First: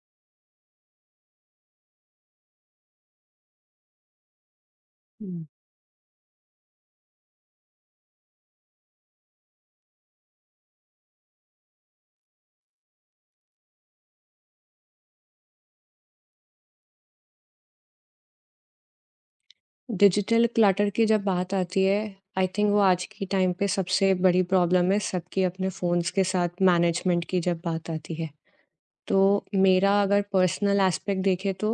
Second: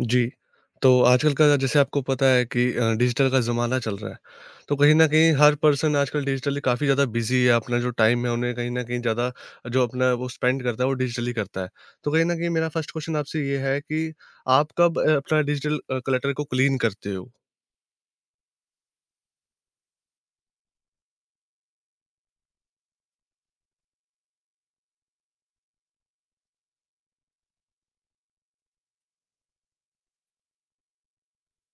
जी। तो आजकल का जैसे आपको पता है कि डिजिटल का ज़माना चल रहा है। तो कहीं न कहीं हुँ। हर पर्सन आजकल डिजिटली काफ़ी ज़्यादा बिज़ी है, अपना जो टाइम है उन्हें कहीं न कहीं ज़्यादा जो अपना वो स्पेंड करता है वो डिजिटली करता है। तो कहीं न कहीं मेरा फर्स्ट क्वेश्चन आपसे ये है कि आप कब अपना डिजिटल क्लटर को क्लीन करते हो? डिजिटल क्लटर की जब बात आती है, आई थिंक वो आज की टाइम पे सबसे बड़ी प्रॉब्लम है सबकी अपने फ़ोन्स के साथ मैनेजमेंट की जब बात आती है। तो मेरा अगर पर्सनल एस्पेक्ट देखें तो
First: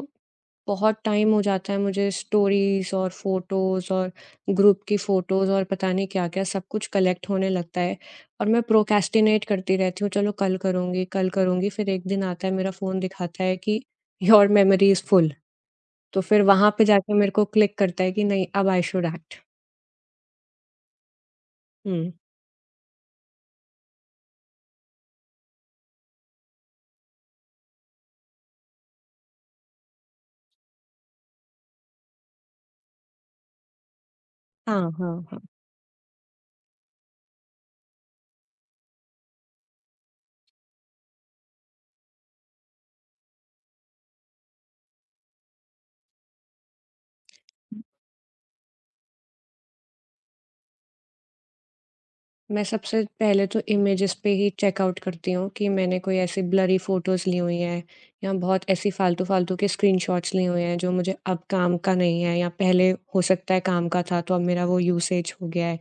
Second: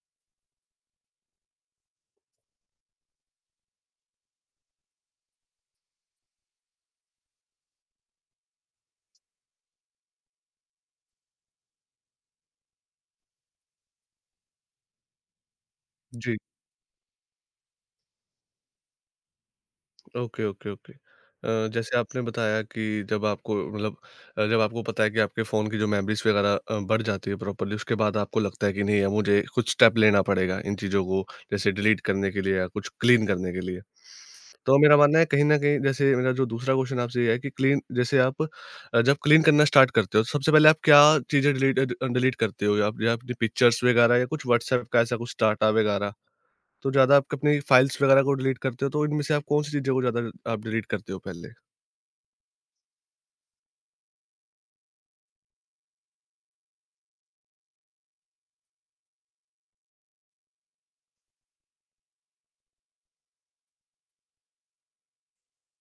बहुत टाइम हो जाता है, मुझे स्टोरीज़ और फ़ोटोज़ और ग्रुप की फ़ोटोज़ और पता नहीं क्या-क्या सब कुछ कलेक्ट होने लगता है। और मैं प्रोक्रेस्टिनेट करती रहती हूँ, चलो कल करूँगी, कल करूँगी। फिर एक दिन आता है, मेरा फ़ोन दिखाता है कि योर मेमोरी इज़ फुल। तो जी। फिर वहाँ पे जाके मेरे को क्लिक करता है कि नहीं, अब I should act. Okay, okay, okay. जैसे हुँ। आपने बताया कि जब आपको मतलब जब आपको पता है कि आपके फ़ोन की जो मेमोरीज़ वगैरह बढ़ जाती है प्रॉपर्ली, उसके बाद आपको लगता है कि नहीं, अब मुझे कुछ स्टेप लेना पड़ेगा इन चीज़ों को जैसे डिलीट करने के लिए या कुछ क्लीन करने के लिए। तो हाँ, मेरा मानना हाँ, है हाँ। कहीं न कहीं जैसे मेरा जो दूसरा क्वेश्चन आपसे ये है कि क्लीन जैसे आप जब क्लीन करना स्टार्ट करते हो, तो सबसे पहले आप क्या चीज़ें डिलीट करते हो? या आप या अपनी पिक्चर्स वगैरह या कुछ व्हाट्सऐप का ऐसा कुछ डाटा वगैरह? तो ज़्यादा आप अपनी फाइल्स वगैरह को डिलीट करते हो, तो इनमें से आप कौन-सी चीज़ों को ज़्यादा आप डिलीट करते हो पहले? मैं सबसे पहले तो इमेजेस पे ही चेकआउट करती हूँ कि मैंने कोई ऐसी ब्लरी फ़ोटोज़ ली हुई हैं या बहुत ऐसी फ़ालतू-फ़ालतू के स्क्रीनशॉट्स लिए हुए हैं जो मुझे अब काम का नहीं है, या पहले हो सकता है काम का था तो अब मेरा वो यूसेज हो गया है।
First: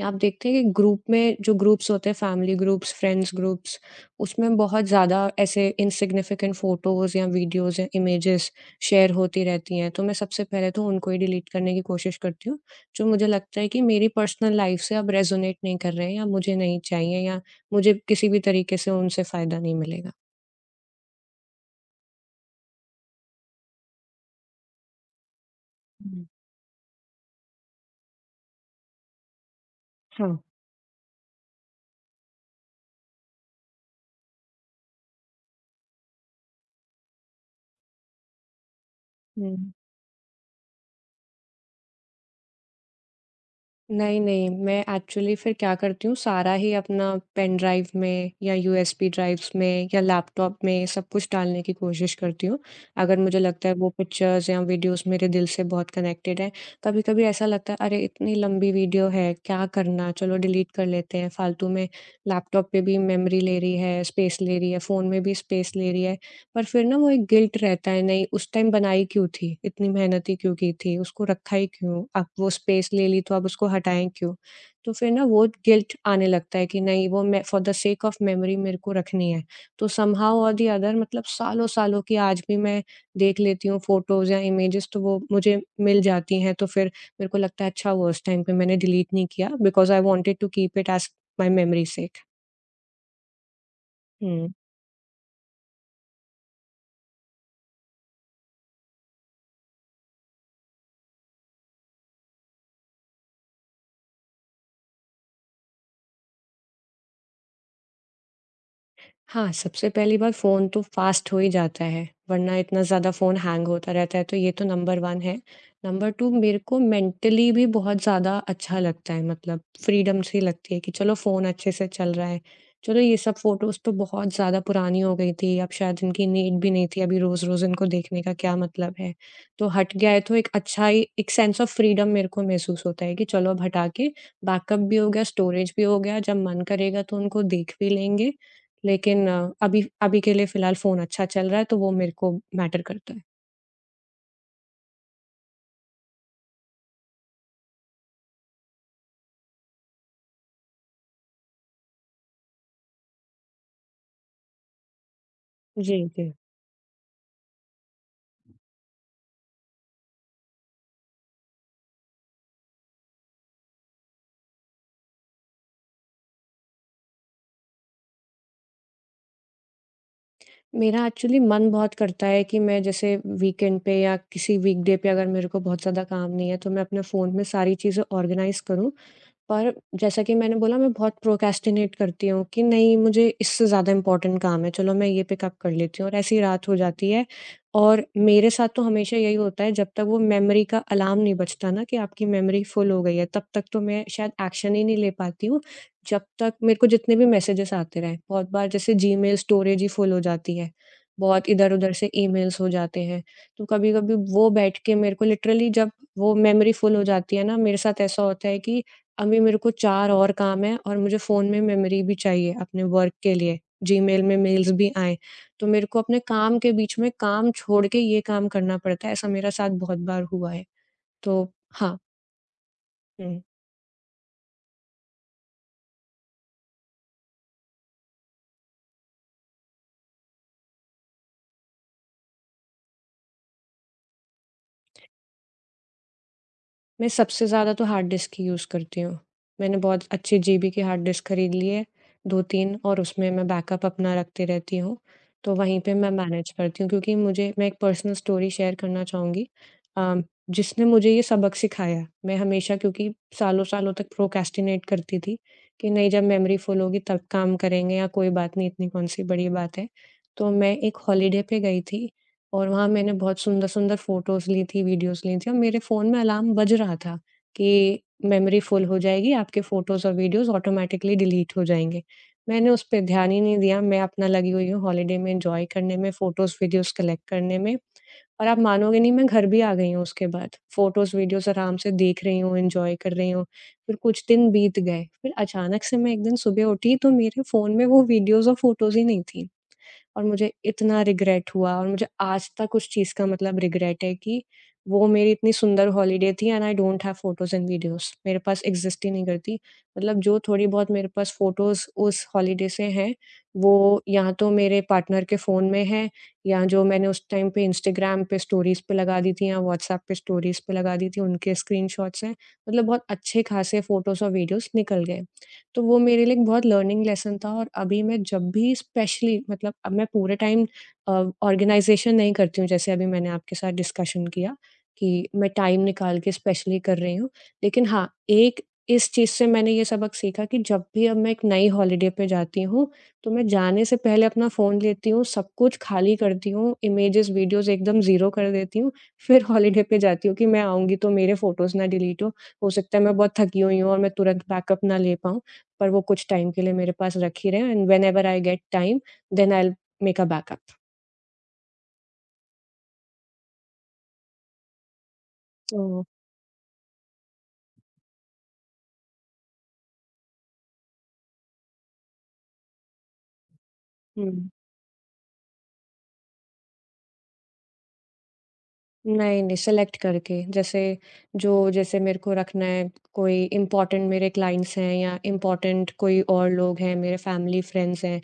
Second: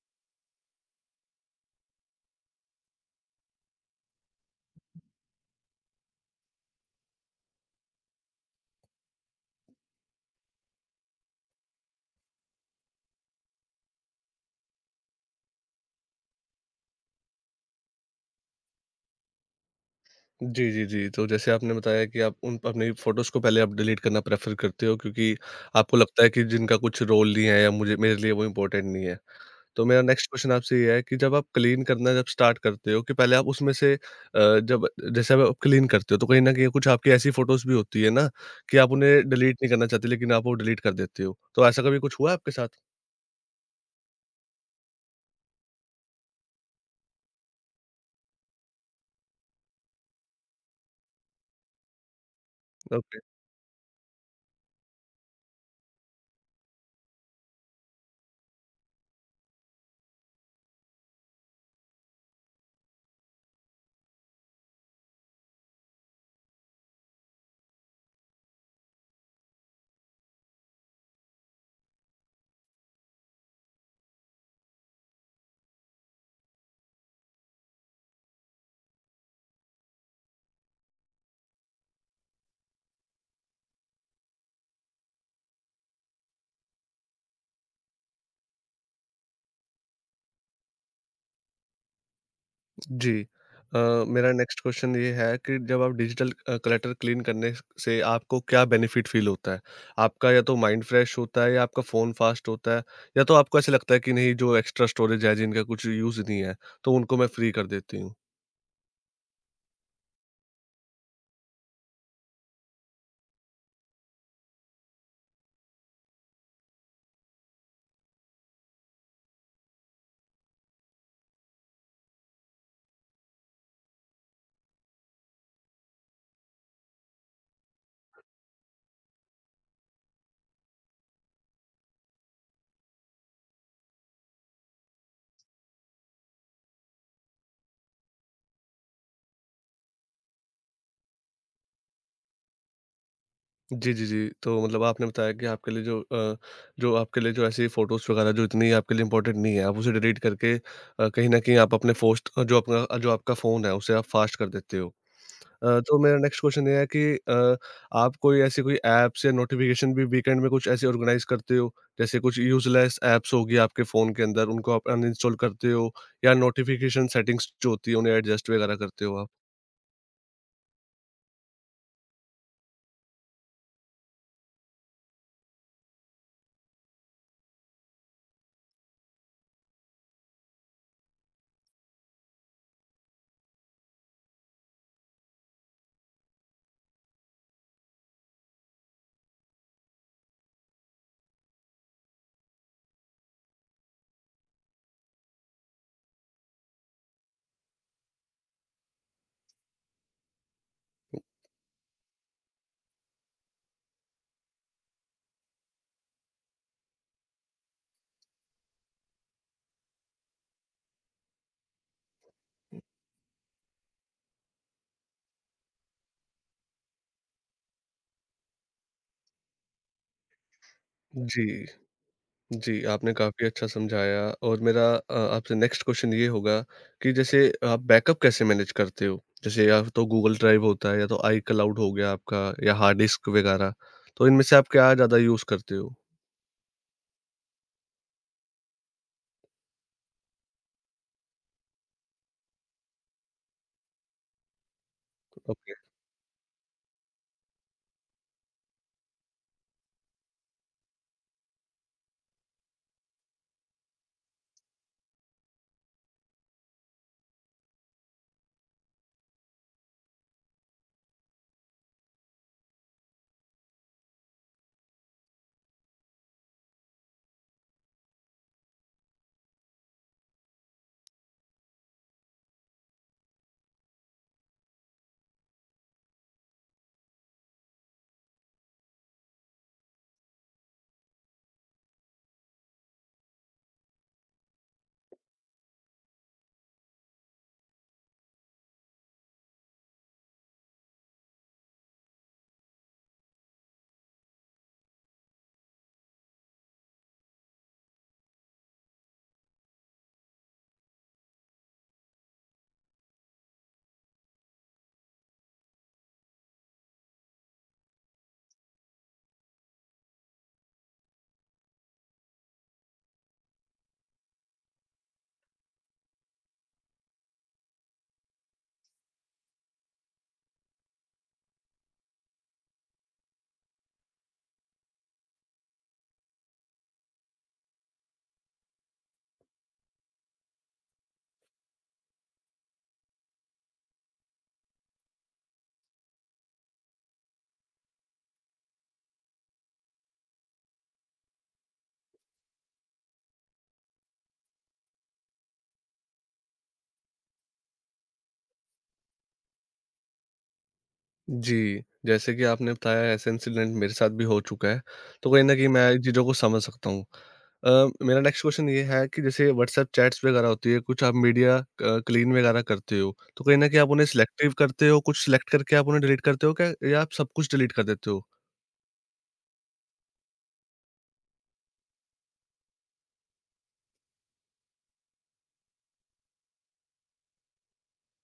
या आप देखते हैं कि ग्रुप में जो ग्रुप्स होते हैं, फैमिली ग्रुप्स, फ्रेंड्स ग्रुप्स, उसमें बहुत ज़्यादा ऐसे इनसिग्निफिकेंट फ़ोटोज़ या वीडियोज़ या इमेजेस शेयर होती रहती हैं। तो मैं सबसे पहले तो उनको ही डिलीट करने की कोशिश करती हूँ, जो मुझे लगता है कि मेरी पर्सनल लाइफ से अब रेज़ोनेट नहीं कर रहे हैं, या मुझे नहीं चाहिए, या मुझे किसी भी तरीके से उनसे फ़ायदा नहीं मिलेगा। जी, जी, जी। तो जैसे आपने बताया कि आप उन अपनी फ़ोटोज़ को पहले आप डिलीट करना प्रेफ़र करते हो क्योंकि आपको लगता हुँ। है कि जिनका कुछ रोल नहीं है या मुझे मेरे लिए वो इम्पोर्टेंट नहीं है। तो मेरा नेक्स्ट हाँ। क्वेश्चन आपसे ये है कि जब आप क्लीन करना जब स्टार्ट करते हो कि पहले आप उसमें से जब जैसे आप क्लीन करते हो तो कहीं न कहीं कुछ आपकी ऐसी फ़ोटोज़ भी होती है ना कि आप उन्हें डिलीट नहीं हुँ। करना चाहते लेकिन आप वो डिलीट कर देते हो। तो ऐसा कभी कुछ हुआ है आपके साथ? नहीं, नहीं, मैं एक्चुअली फिर क्या करती हूँ, सारा ही अपना पेन ड्राइव में या यूएसबी ड्राइव्स में या लैपटॉप में सब कुछ डालने की कोशिश करती हूँ, अगर मुझे लगता है वो पिक्चर्स या वीडियोज़ मेरे दिल से बहुत कनेक्टेड है। कभी-कभी ऐसा लगता है, अरे इतनी लंबी वीडियो है, क्या करना, चलो डिलीट कर लेते हैं। फालतू में लैपटॉप पे भी मेमोरी ले रही है, स्पेस ले रही है, फ़ोन में भी स्पेस ले रही है। पर फिर ना वो एक गिल्ट रहता है, नहीं उस टाइम बनाई क्यों थी? इतनी मेहनत ही क्यों की थी? उसको रखा ही क्यों? अब वो स्पेस ले ली तो अब उसको हटाएँ क्यों? तो फिर ना वो गिल्ट आने लगता है कि नहीं, वो मैं for the sake of memory मेरे को रखनी है। तो समहाउ और द अदर, मतलब सालों-सालों की आज भी मैं देख लेती हूँ फ़ोटोज़ या इमेजेज़, तो वो मुझे मिल जाती हैं, तो फिर मेरे को लगता है अच्छा हुआ उस टाइम पे मैंने डिलीट नहीं किया, because I wanted to keep it as my memory sake. जी। अ, मेरा हुँ। नेक्स्ट क्वेश्चन ये है कि जब आप डिजिटल क्लटर क्लीन करने स से आपको क्या बेनिफिट फ़ील होता है? आपका या तो माइंड फ्रेश होता है या आपका फ़ोन फास्ट होता है या तो आपको ऐसा लगता है कि नहीं जो एक्स्ट्रा स्टोरेज है जिनका कुछ यूज़ नहीं है, तो उनको मैं फ्री कर देती हूँ? हाँ, सबसे पहली बात, फ़ोन तो फ़ास्ट हो ही जाता है, वरना इतना ज़्यादा फ़ोन हैंग होता रहता है, तो ये तो नंबर 1 है। नंबर 2, मेरे को मेंटली भी बहुत ज़्यादा अच्छा लगता है, मतलब फ्रीडम सी लगती है कि चलो फ़ोन अच्छे से चल रहा है। चलो ये सब फ़ोटोज़ तो बहुत ज़्यादा पुरानी हो गई थी, अब शायद इनकी नीड भी नहीं थी, अभी रोज़-रोज़ इनको देखने का क्या मतलब है? तो हट गया है, तो एक अच्छा ही एक सेंस ऑफ फ्रीडम मेरे को महसूस होता है कि चलो अब हटा के बैकअप भी हो गया, स्टोरेज भी हो गया, जब मन करेगा तो उनको देख भी लेंगे, लेकिन अभी अभी के लिए फ़िलहाल फ़ोन अच्छा चल रहा है, तो वो मेरे को मैटर करता है। जी, जी, जी। तो मतलब आपने बताया कि आपके लिए जो जो आपके लिए जो ऐसी फ़ोटोज़ वगैरह जो इतनी आपके लिए इम्पोर्टेंट नहीं है, आप उसे डिलीट करके कहीं न कहीं आप अपने फ़ोस्ट जो अपना जो आपका फ़ोन है उसे आप फास्ट कर देते हो। तो जी, मेरा जी। नेक्स्ट क्वेश्चन ये है कि अ, आप कोई ऐसी कोई ऐप्स या नोटिफिकेशन भी वीकेंड में कुछ ऐसे ऑर्गेनाइज करते हो? जैसे कुछ यूज़लेस ऐप्स होगी आपके फ़ोन के अंदर, उनको आप अनइंस्टॉल करते हो या नोटिफिकेशन सेटिंग्स जो होती है, उन्हें एडजस्ट वगैरह करते हो आप? मेरा एक्चुअली मन बहुत करता है कि मैं जैसे वीकेंड पे या किसी वीकडे पे अगर मेरे को बहुत ज़्यादा काम नहीं है, तो मैं अपने फ़ोन में सारी चीज़ें ऑर्गनाइज़ करूँ। पर जैसा कि मैंने बोला, मैं बहुत प्रोक्रेस्टिनेट करती हूँ कि नहीं, मुझे इससे ज़्यादा इम्पोर्टेंट काम है, चलो मैं ये पिकअप कर लेती हूँ, और ऐसी रात हो जाती है। और मेरे साथ तो हमेशा यही होता है, जब तक वो मेमोरी का अलार्म नहीं बजता ना कि आपकी मेमोरी फुल हो गई है, तब तक तो मैं शायद एक्शन ही नहीं ले पाती हूँ, जब तक मेरे को जितने भी मैसेजेस आते रहें। बहुत बार जैसे जीमेल स्टोरेज ही फुल हो जाती है, बहुत इधर-उधर से ईमेल्स हो जाते हैं, तो कभी-कभी वो बैठ के मेरे को लिटरली जब वो मेमोरी फुल हो जाती है ना, मेरे साथ ऐसा होता है कि अभी मेरे को 4 और काम हैं और मुझे फ़ोन में मेमोरी भी चाहिए अपने वर्क के लिए, जीमेल में मेल्स भी आएँ। तो मेरे को अपने काम के बीच में काम छोड़ के ये काम करना पड़ता है, ऐसा मेरे साथ बहुत बार हुआ है। तो जी। हाँ। जी, आपने हुँ। काफ़ी अच्छा समझाया और मेरा आपसे नेक्स्ट क्वेश्चन ये होगा कि जैसे आप बैकअप कैसे मैनेज करते हो? जैसे या तो गूगल ड्राइव होता है या तो आई क्लाउड हो गया आपका या हार्ड डिस्क वगैरह, तो इनमें से आप क्या ज़्यादा यूज़ करते हो? मैं सबसे ज़्यादा तो हार्ड डिस्क ही यूज़ करती हूँ। मैंने बहुत अच्छी जीबी की हार्ड डिस्क खरीद ली है, 2-3, और उसमें मैं बैकअप अपना रखती रहती हूँ। तो ओके। वहीं पे मैं मैनेज करती हूँ, क्योंकि मुझे, मैं एक पर्सनल स्टोरी शेयर करना चाहूँगी अ, जिसने मुझे ये सबक सिखाया। मैं हमेशा, क्योंकि सालों-सालों तक प्रोक्रेस्टिनेट करती थी कि नहीं, जब मेमोरी फुल होगी तब काम करेंगे, या कोई बात नहीं, इतनी कौन-सी बड़ी बात है। तो मैं एक हॉलिडे पे गई थी, और वहाँ मैंने बहुत सुंदर-सुंदर फ़ोटोज़ ली थी, वीडियोज़ ली थी, और मेरे फ़ोन में अलार्म बज रहा था कि मेमोरी फ़ुल हो जाएगी, आपके फ़ोटोज़ और वीडियोज़ ऑटोमैटिकली डिलीट हो जाएँगे। मैंने उस पे ध्यान ही नहीं दिया, मैं अपना लगी हुई हूँ हॉलिडे में एन्जॉय करने में, फ़ोटोज़, वीडियोज़ कलेक्ट करने में, और आप मानोगे नहीं, मैं घर भी आ गई हूँ उसके बाद। फ़ोटोज़, वीडियोज़ आराम से देख रही हूँ, एन्जॉय कर रही हूँ। फिर कुछ दिन बीत गए, फिर अचानक से मैं एक दिन सुबह उठी तो मेरे फ़ोन में वो वीडियोज़ और फ़ोटोज़ ही नहीं थी। और मुझे इतना रिग्रेट हुआ, और मुझे आज तक उस चीज़ का मतलब रिग्रेट है कि वो मेरी इतनी सुंदर हॉलिडे थी, and I don't have photos and videos, मेरे पास एग्ज़िस्ट ही नहीं करती। मतलब जो थोड़ी बहुत मेरे पास फोटोज़ उस हॉलिडे से हैं, वो या तो मेरे पार्टनर के फ़ोन में हैं, या जो मैंने उस टाइम पे इंस्टाग्राम पे स्टोरीज़ पे लगा दी थी, या व्हाट्सएप पे स्टोरीज़ पे लगा दी थी, उनके स्क्रीनशॉट्स हैं। मतलब बहुत अच्छे-खासे फोटोज़ और वीडियोज़ निकल गए। तो वो मेरे लिए एक बहुत लर्निंग लेसन था, और अभी मैं जब भी, स्पेशली मतलब अब मैं पूरे टाइम अ, ऑर्गेनाइज़ेशन नहीं करती हूँ, जैसे अभी मैंने आपके साथ डिस्कशन किया कि मैं टाइम निकाल के स्पेशली कर रही हूँ। लेकिन हाँ, एक इस चीज़ से मैंने ये सबक सीखा कि जब भी अब मैं एक नई हॉलिडे पे जाती हूँ, तो मैं जाने से पहले अपना फ़ोन लेती हूँ, सब कुछ खाली करती हूँ, इमेजेज़, वीडियोज़ एकदम ज़ीरो कर देती हूँ, फिर हॉलिडे पे जाती हूँ कि मैं आऊँगी तो मेरे फ़ोटोज़ ना डिलीट हो। हो सकता है मैं बहुत थकी हुई हूँ और मैं तुरंत बैकअप ना ले पाऊँ। पर वो कुछ टाइम के लिए मेरे पास रख ही रहे हैं, and whenever I get time then I will make a backup. जी, जैसे कि आपने बताया ऐसा इंसिडेंट मेरे साथ भी हो चुका है, तो कहीं न कहीं मैं इन तो चीज़ों को समझ सकता हूँ। मेरा नेक्स्ट क्वेश्चन ये है कि जैसे व्हाट्सएप चैट्स वगैरह होती है, कुछ आप मीडिया क क्लीन वगैरह करते हो, तो कहीं न कहीं आप उन्हें हुँ। सिलेक्टिव करते हो, कुछ सिलेक्ट करके आप उन्हें डिलीट करते हो क्या या आप सब कुछ डिलीट कर देते हो? नहीं, नहीं, सेलेक्ट करके, जैसे जो जैसे मेरे को रखना है, कोई इम्पोर्टेंट मेरे क्लाइंट्स हैं या इम्पोर्टेंट कोई और लोग हैं, मेरे फैमिली फ्रेंड्स हैं,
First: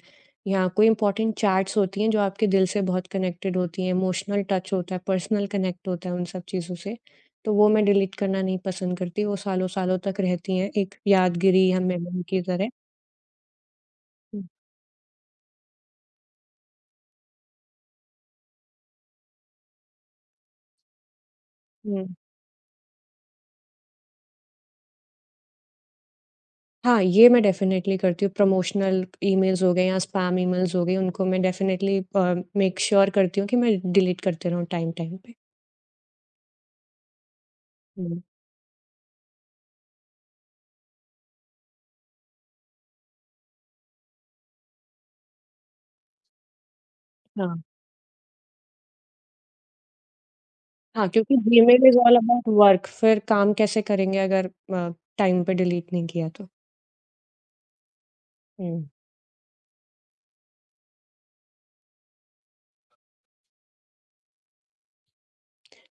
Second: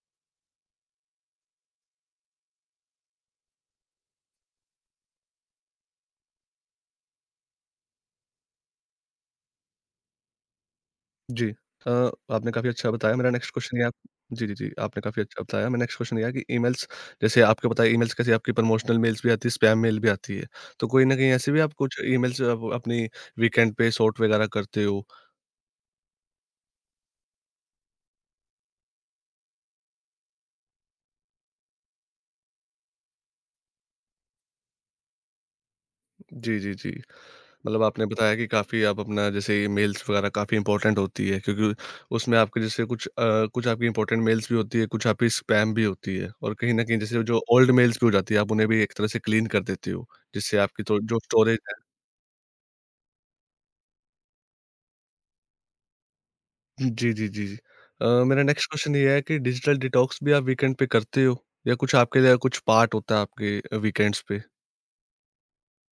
या कोई इम्पोर्टेंट चैट्स होती हैं जो आपके दिल से बहुत कनेक्टेड होती हैं, इमोशनल टच होता है, पर्सनल कनेक्ट होता है उन सब चीज़ों से। तो वो मैं डिलीट करना नहीं पसंद करती, वो सालों-सालों तक रहती हैं एक जी। यादगिरी या अ, मेमोरी की आपने तरह। काफ़ी अच्छा बताया मेरा नेक्स्ट क्वेश्चन ये आप हुँ, जी, जी, जी, आपने काफ़ी अच्छा बताया। मेरा नेक्स्ट क्वेश्चन ये है कि ईमेल्स जैसे आपको पता है ईमेल्स कैसे आपकी प्रमोशनल मेल्स भी आती है, स्पैम मेल भी आती है। तो कहीं न कहीं ऐसे भी आप कुछ हुँ। ईमेल्स आप अपनी वीकेंड पे सॉर्ट वगैरह करते हो? हाँ, ये मैं डेफ़िनेटली करती हूँ। प्रमोशनल ईमेल्स हो गए या स्पैम ईमेल्स हो गए, उनको मैं डेफ़िनेटली मेक श्योर करती हूँ कि मैं डिलीट करते रहूँ टाइम-टाइम पे। जी, जी, जी। मतलब आपने हुँ, बताया कि काफ़ी आप अपना जैसे मेल्स वगैरह काफ़ी इम्पोर्टेंट होती है क्योंकि उसमें आपके जैसे कुछ कुछ आपकी इम्पोर्टेंट मेल्स भी होती है, कुछ आपकी स्पैम भी होती है और कहीं न कहीं जैसे जो हाँ। ओल्ड मेल्स भी हो जाती है, आप उन्हें भी एक तरह से क्लीन कर देते हो। जिससे आपकी तो हाँ, जो क्योंकि storage Gmail is all about work, फिर काम कैसे करेंगे अगर अ, टाइम पे डिलीट नहीं किया तो। जी, जी, जी, जी। मेरा नेक्स्ट हुँ। क्वेश्चन ये है कि डिजिटल डिटॉक्स भी आप वीकेंड पे करते हो? या कुछ आपके लिए कुछ पार्ट होता है आपके वीकेंड्स पे?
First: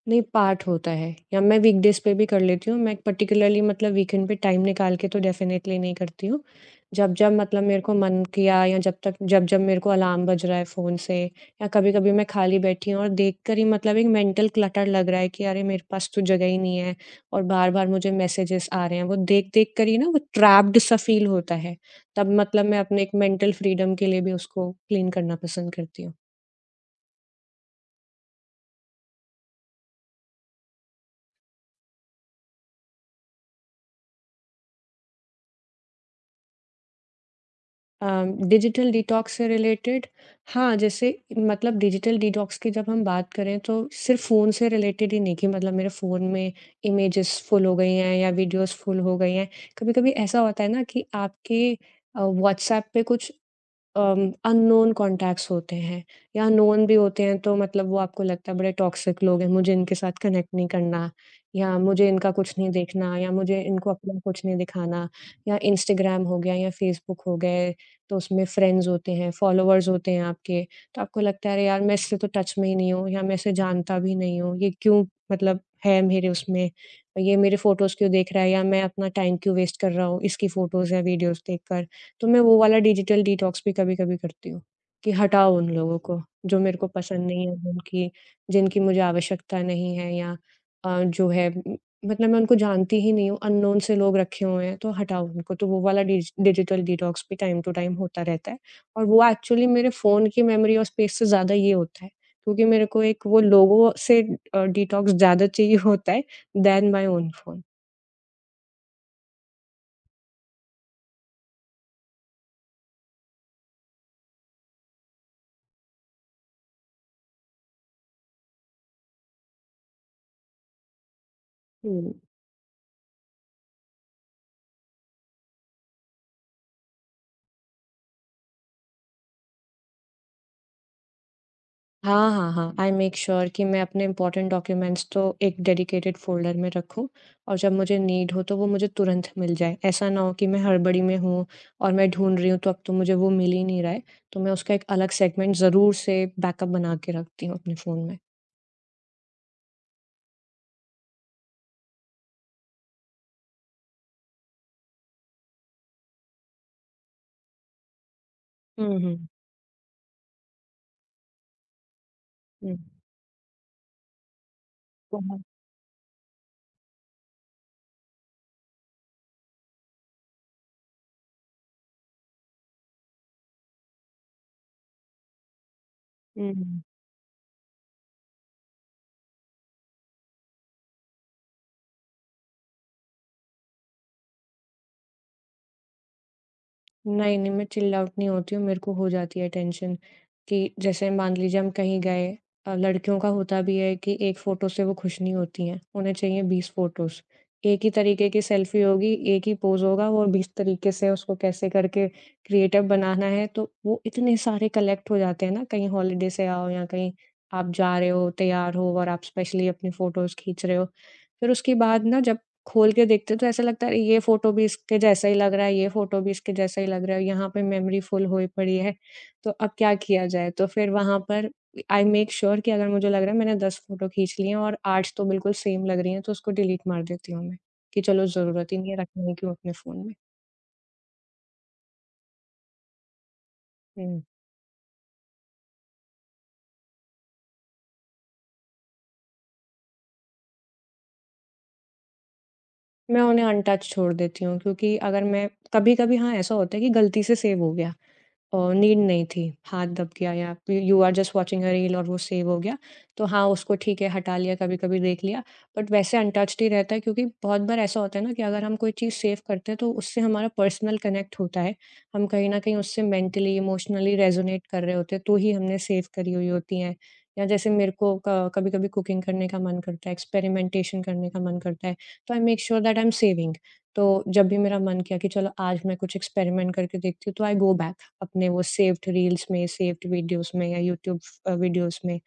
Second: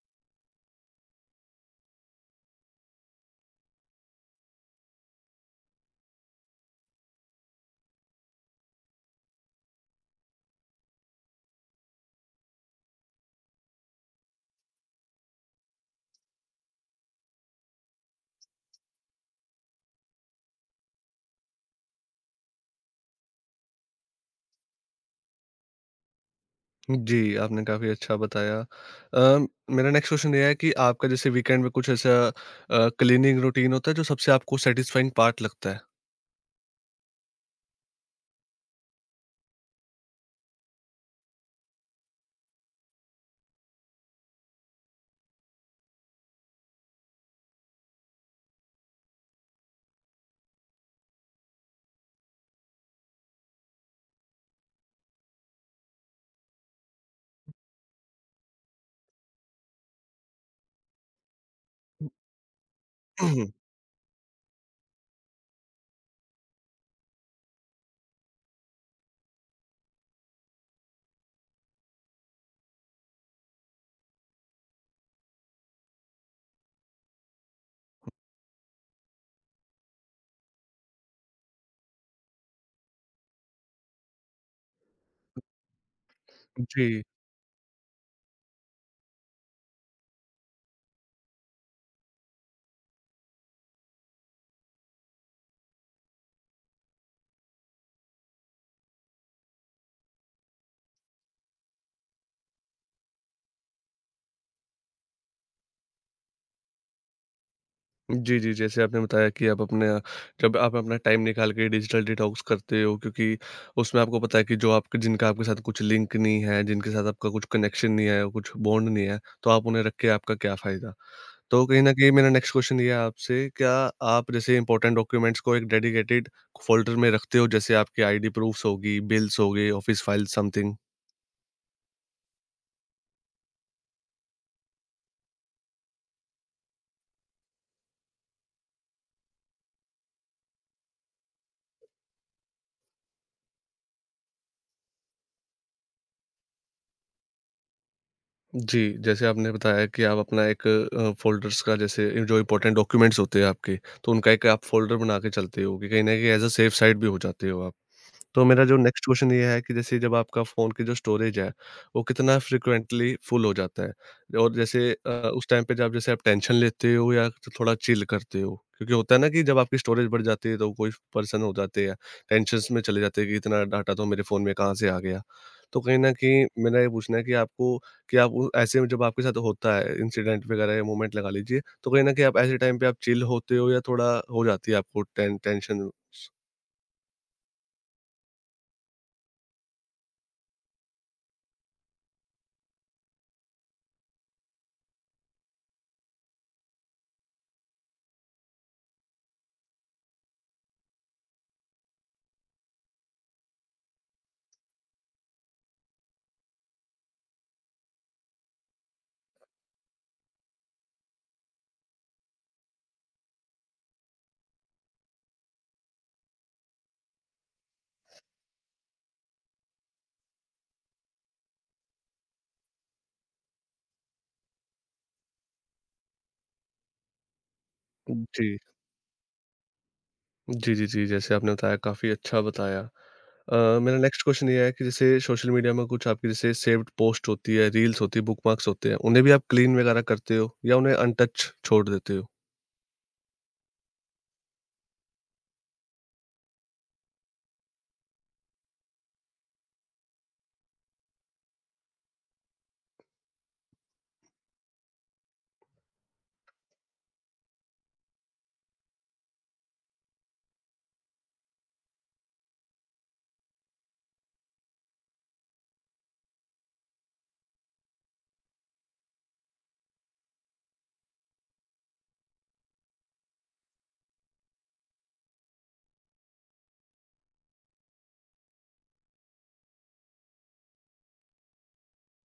नहीं, पार्ट होता है, या मैं वीकडेज़ पे भी कर लेती हूँ। मैं पर्टिकुलरली, मतलब वीकेंड पे टाइम निकाल के तो डेफ़िनेटली नहीं करती हूँ। जब-जब मतलब मेरे को मन किया, या जब तक जब-जब मेरे को अलार्म बज रहा है फ़ोन से, या कभी-कभी मैं खाली बैठी हूँ और देखकर ही, मतलब एक मेंटल क्लटर लग रहा है कि अरे मेरे पास तो जगह ही नहीं है, और बार-बार मुझे मैसेजेस आ रहे हैं। वो देख-देख कर ही ना वो ट्रैप्ड सा फ़ील होता है। तब मतलब मैं अपने एक मेंटल फ्रीडम के लिए भी उसको क्लीन करना पसंद करती हूँ। जी, आपने काफ़ी अच्छा बताया। मेरा नेक्स्ट क्वेश्चन ये है कि आपका जैसे वीकेंड में कुछ ऐसा क्लीनिंग रूटीन होता है जो सबसे आपको सैटिस्फाइंग पार्ट लगता है? डिजिटल डिटॉक्स से रिलेटेड, हाँ, जैसे मतलब डिजिटल डिटॉक्स की जब हम बात करें तो सिर्फ़ फ़ोन से रिलेटेड ही नहीं कि मतलब मेरे फ़ोन में इमेजेस फुल हो गई हैं या वीडियोज़ फुल हो गई हैं। कभी-कभी ऐसा होता है ना कि आपके व्हाट्सऐप पे कुछ अननोन कॉन्टैक्ट्स होते हैं, या नोन भी होते हैं, तो मतलब वो आपको लगता है बड़े टॉक्सिक लोग हैं, मुझे इनके साथ कनेक्ट नहीं करना, या मुझे इनका कुछ नहीं देखना, या मुझे इनको अपना कुछ नहीं दिखाना, या इंस्टाग्राम हो गया या फेसबुक हो गए, तो उसमें फ्रेंड्स होते हैं, फॉलोअर्स होते हैं आपके, तो आपको लगता है अरे यार, मैं इससे तो टच में ही नहीं हूँ, या मैं इसे जानता भी नहीं हूँ, ये क्यों मतलब है मेरे उसमें, ये मेरे फ़ोटोज़ क्यों देख रहा है या मैं अपना टाइम क्यों वेस्ट कर रहा हूँ इसकी फ़ोटोज़ या वीडियोज़ देखकर। तो मैं वो वाला डिजिटल डिटॉक्स भी कभी-कभी करती हूँ, कि हटाओ उन लोगों को, जो मेरे को जी। पसंद नहीं है, जिनकी जिनकी मुझे आवश्यकता नहीं है या जो है मतलब मैं उनको जानती ही नहीं हूँ, अननोन से लोग रखे हुए हैं, तो हटाओ उनको। तो वो वाला डिजिटल डिटॉक्स भी टाइम टू टाइम होता रहता है और वो एक्चुअली मेरे फ़ोन की मेमोरी और स्पेस से ज़्यादा ये होता है, क्योंकि मेरे को एक वो लोगों से डिटॉक्स ज़्यादा चाहिए होता है, दैन माय ओन फ़ोन। जी, जी। जैसे आपने बताया कि आप अपने जब आप अपना टाइम निकाल के डिजिटल डिटॉक्स करते हो क्योंकि उसमें आपको पता है कि जो आपके जिनका आपके साथ कुछ लिंक नहीं है, जिनके साथ आपका कुछ कनेक्शन नहीं है, कुछ बॉन्ड नहीं है, तो आप उन्हें रख के आपका क्या फ़ायदा? तो कहीं न कहीं हुँ। मेरा नेक्स्ट क्वेश्चन ये है आपसे, क्या आप जैसे इम्पोर्टेंट डॉक्यूमेंट्स को एक डेडिकेटेड फ़ोल्डर में रखते हो जैसे आपकी आईडी प्रूफ्स होगी, बिल्स हो गए, ऑफ़िस फ़ाइल समथिंग? हाँ, हाँ, हाँ। आई मेक श्योर कि मैं अपने इम्पोर्टेंट डॉक्यूमेंट्स तो एक डेडिकेटेड फ़ोल्डर में रखूँ और जब मुझे नीड हो तो वो मुझे तुरंत मिल जाए। ऐसा ना हो कि मैं हड़बड़ी में हूँ और मैं ढूँढ रही हूँ तो अब तो मुझे वो मिल ही नहीं रहा है। तो मैं उसका एक अलग सेगमेंट ज़रूर से बैकअप बना के रखती हूँ अपने फ़ोन में। जी, जैसे आपने बताया कि आप अपना एक फ़ोल्डर्स का जैसे जो इम्पोर्टेंट डॉक्यूमेंट्स होते हैं आपके, तो उनका एक आप फ़ोल्डर बना के चलते हो कि कहीं न कहीं एज़ अ सेफ साइड भी हो जाते हो आप। तो मेरा जो हुँ, नेक्स्ट हुँ। क्वेश्चन ये है कि जैसे जब आपका फ़ोन की जो स्टोरेज है, वो कितना हुँ। फ्रीक्वेंटली फुल हो जाता है? और जैसे हुँ, उस टाइम पे जब जैसे आप टेंशन लेते हो या तो थोड़ा चिल करते हो? क्योंकि होता है ना कि जब आपकी स्टोरेज बढ़ जाती है तो कोई पर्सन हो जाते हैं, टेंशन्स में चले जाते हैं कि इतना डाटा तो मेरे फ़ोन में कहाँ से आ गया? तो कहीं न कहीं हुँ। मेरा ये पूछना है कि आपको कि आप वो ऐसे में जब आपके साथ होता है इंसिडेंट वगैरह या मोमेंट लगा लीजिए, तो कहीं न कहीं आप ऐसे टाइम पे आप चिल होते हो या थोड़ा हो जाती है आपको टेंशन? नहीं, नहीं, मैं चिल्ड आउट नहीं होती हूँ, मेरे को हो जाती है टेंशन कि जैसे मान लीजिए हम कहीं गए लड़कियों का होता भी है कि 1 फ़ोटो से वो खुश नहीं होती हैं, उन्हें चाहिए 20 फ़ोटोज़। एक ही तरीके की सेल्फ़ी होगी, एक ही पोज़ होगा और 20 तरीके से उसको कैसे करके क्रिएटिव बनाना है, तो वो इतने सारे कलेक्ट हो जाते हैं ना, कहीं हॉलिडे से आओ या कहीं आप जा रहे हो, तैयार हो और आप स्पेशली अपनी फ़ोटोज़ खींच रहे हो। फिर उसके बाद ना जब खोल के देखते तो ऐसा लगता है ये फ़ोटो भी इसके जैसा ही लग रहा है, ये फ़ोटो भी इसके जैसा ही लग रहा है, यहाँ पे मेमोरी फुल हुई पड़ी है, तो अब क्या किया जाए? तो फिर वहाँ पर आई मेक श्योर कि अगर मुझे लग रहा है मैंने 10 फ़ोटो खींच ली हैं और 8 तो बिल्कुल सेम लग रही हैं, तो उसको डिलीट मार देती हूँ मैं, कि चलो जी। ज़रूरत ही नहीं है रखने की अपने फ़ोन में। जी, जी, जी। जैसे आपने बताया काफ़ी अच्छा बताया। अ, मेरा हुँ। नेक्स्ट क्वेश्चन ये है कि जैसे सोशल मीडिया में कुछ आपकी जैसे सेव्ड पोस्ट होती है, रील्स होती है, बुकमार्क्स होते हैं, उन्हें भी आप क्लीन वगैरह करते हो या उन्हें अनटच छोड़ देते हो? मैं उन्हें अनटच छोड़ देती हूँ क्योंकि अगर मैं कभी-कभी हाँ, ऐसा होता है कि गलती से सेव हो गया। नीड नहीं थी, हाथ दब गया या you are just watching a reel और वो सेव हो गया, तो हाँ, उसको ठीक है हटा लिया, कभी-कभी देख लिया, बट वैसे अनटच्ड ही रहता है क्योंकि बहुत बार ऐसा होता है ना कि अगर हम कोई चीज़ सेव करते हैं तो उससे हमारा पर्सनल कनेक्ट होता है। हम कहीं न कहीं उससे मेंटली, इमोशनली रेज़ोनेट कर रहे होते हैं, तो ही हमने सेव करी हुई होती हैं। या जैसे मेरे को क कभी-कभी कुकिंग करने का मन करता है, एक्सपेरिमेंटेशन करने का मन करता है, तो I make sure that I am saving. तो जब भी मेरा मन किया कि चलो आज मैं कुछ एक्सपेरिमेंट करके देखती हूँ, तो आई गो बैक। अपने वो सेव्ड रील्स में, सेव्ड वीडियोज़ में या यूट्यूब वीडियोज़ में,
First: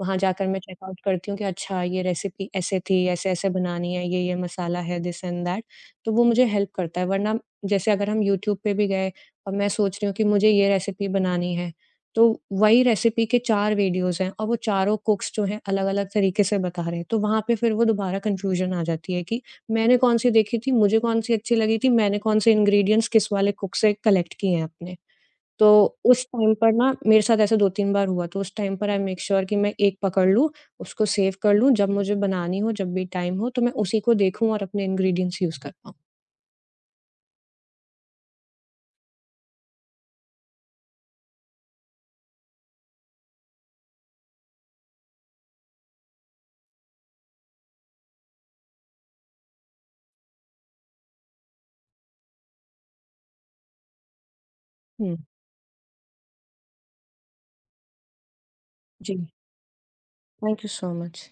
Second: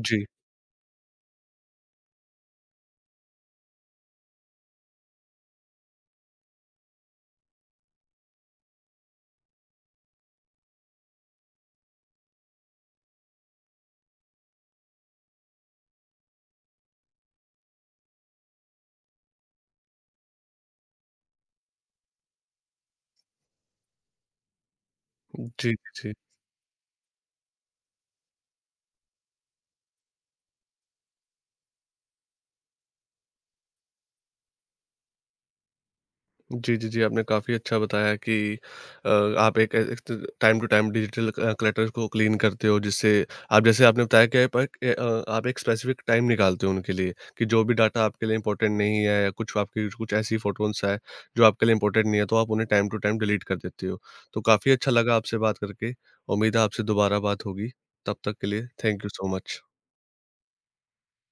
वहाँ जी। जाकर मैं चेकआउट करती हूँ कि अच्छा ये रेसिपी ऐसे थी, ऐसे-ऐसे बनानी है, ये-ये मसाला है, दिस एंड दैट। तो वो मुझे हेल्प करता है, वरना जैसे अगर हम यूट्यूब पे भी गए और मैं सोच रही हूँ कि मुझे ये रेसिपी बनानी है, तो वही रेसिपी के 4 वीडियोज़ हैं और वो चारों कुक्स जो हैं अलग-अलग तरीके से बता रहे हैं, तो वहाँ पे फिर वो दोबारा कन्फ्यूज़न आ जाती है कि मैंने कौन-सी देखी थी, मुझे कौन-सी अच्छी लगी थी, मैंने कौन-से इंग्रीडिएंट्स किस वाले कुक से कलेक्ट किए हैं अपने। तो जी, जी। उस टाइम पर ना मेरे साथ ऐसा 2-3 बार हुआ, तो उस टाइम पर आई मेक श्योर कि मैं एक पकड़ लूँ, उसको सेव कर लूँ, जब मुझे बनानी हो, जब भी टाइम हो, तो मैं उसी को देखूँ और अपने इंग्रीडिएंट्स यूज़ कर पाऊँ। जी, जी, जी, आपने काफ़ी अच्छा बताया कि अ, आप एक एक त time to time digital clutter को क्लीन करते हो जिससे आप जैसे आपने बताया कि आप एक आप एक स्पेसिफिक टाइम निकालते हो उनके लिए कि जो भी डाटा आपके लिए इम्पोर्टेंट नहीं है या कुछ आपकी कुछ ऐसी फ़ोटोज़ हैं जो आपके लिए इम्पोर्टेंट नहीं है, तो आप उन्हें टाइम टू टाइम डिलीट कर देते हो। तो काफ़ी अच्छा हुँ। लगा आपसे बात करके। उम्मीद है आपसे दोबारा बात होगी। तब तक के लिए थैंक यू जी, so much. Thank you so much.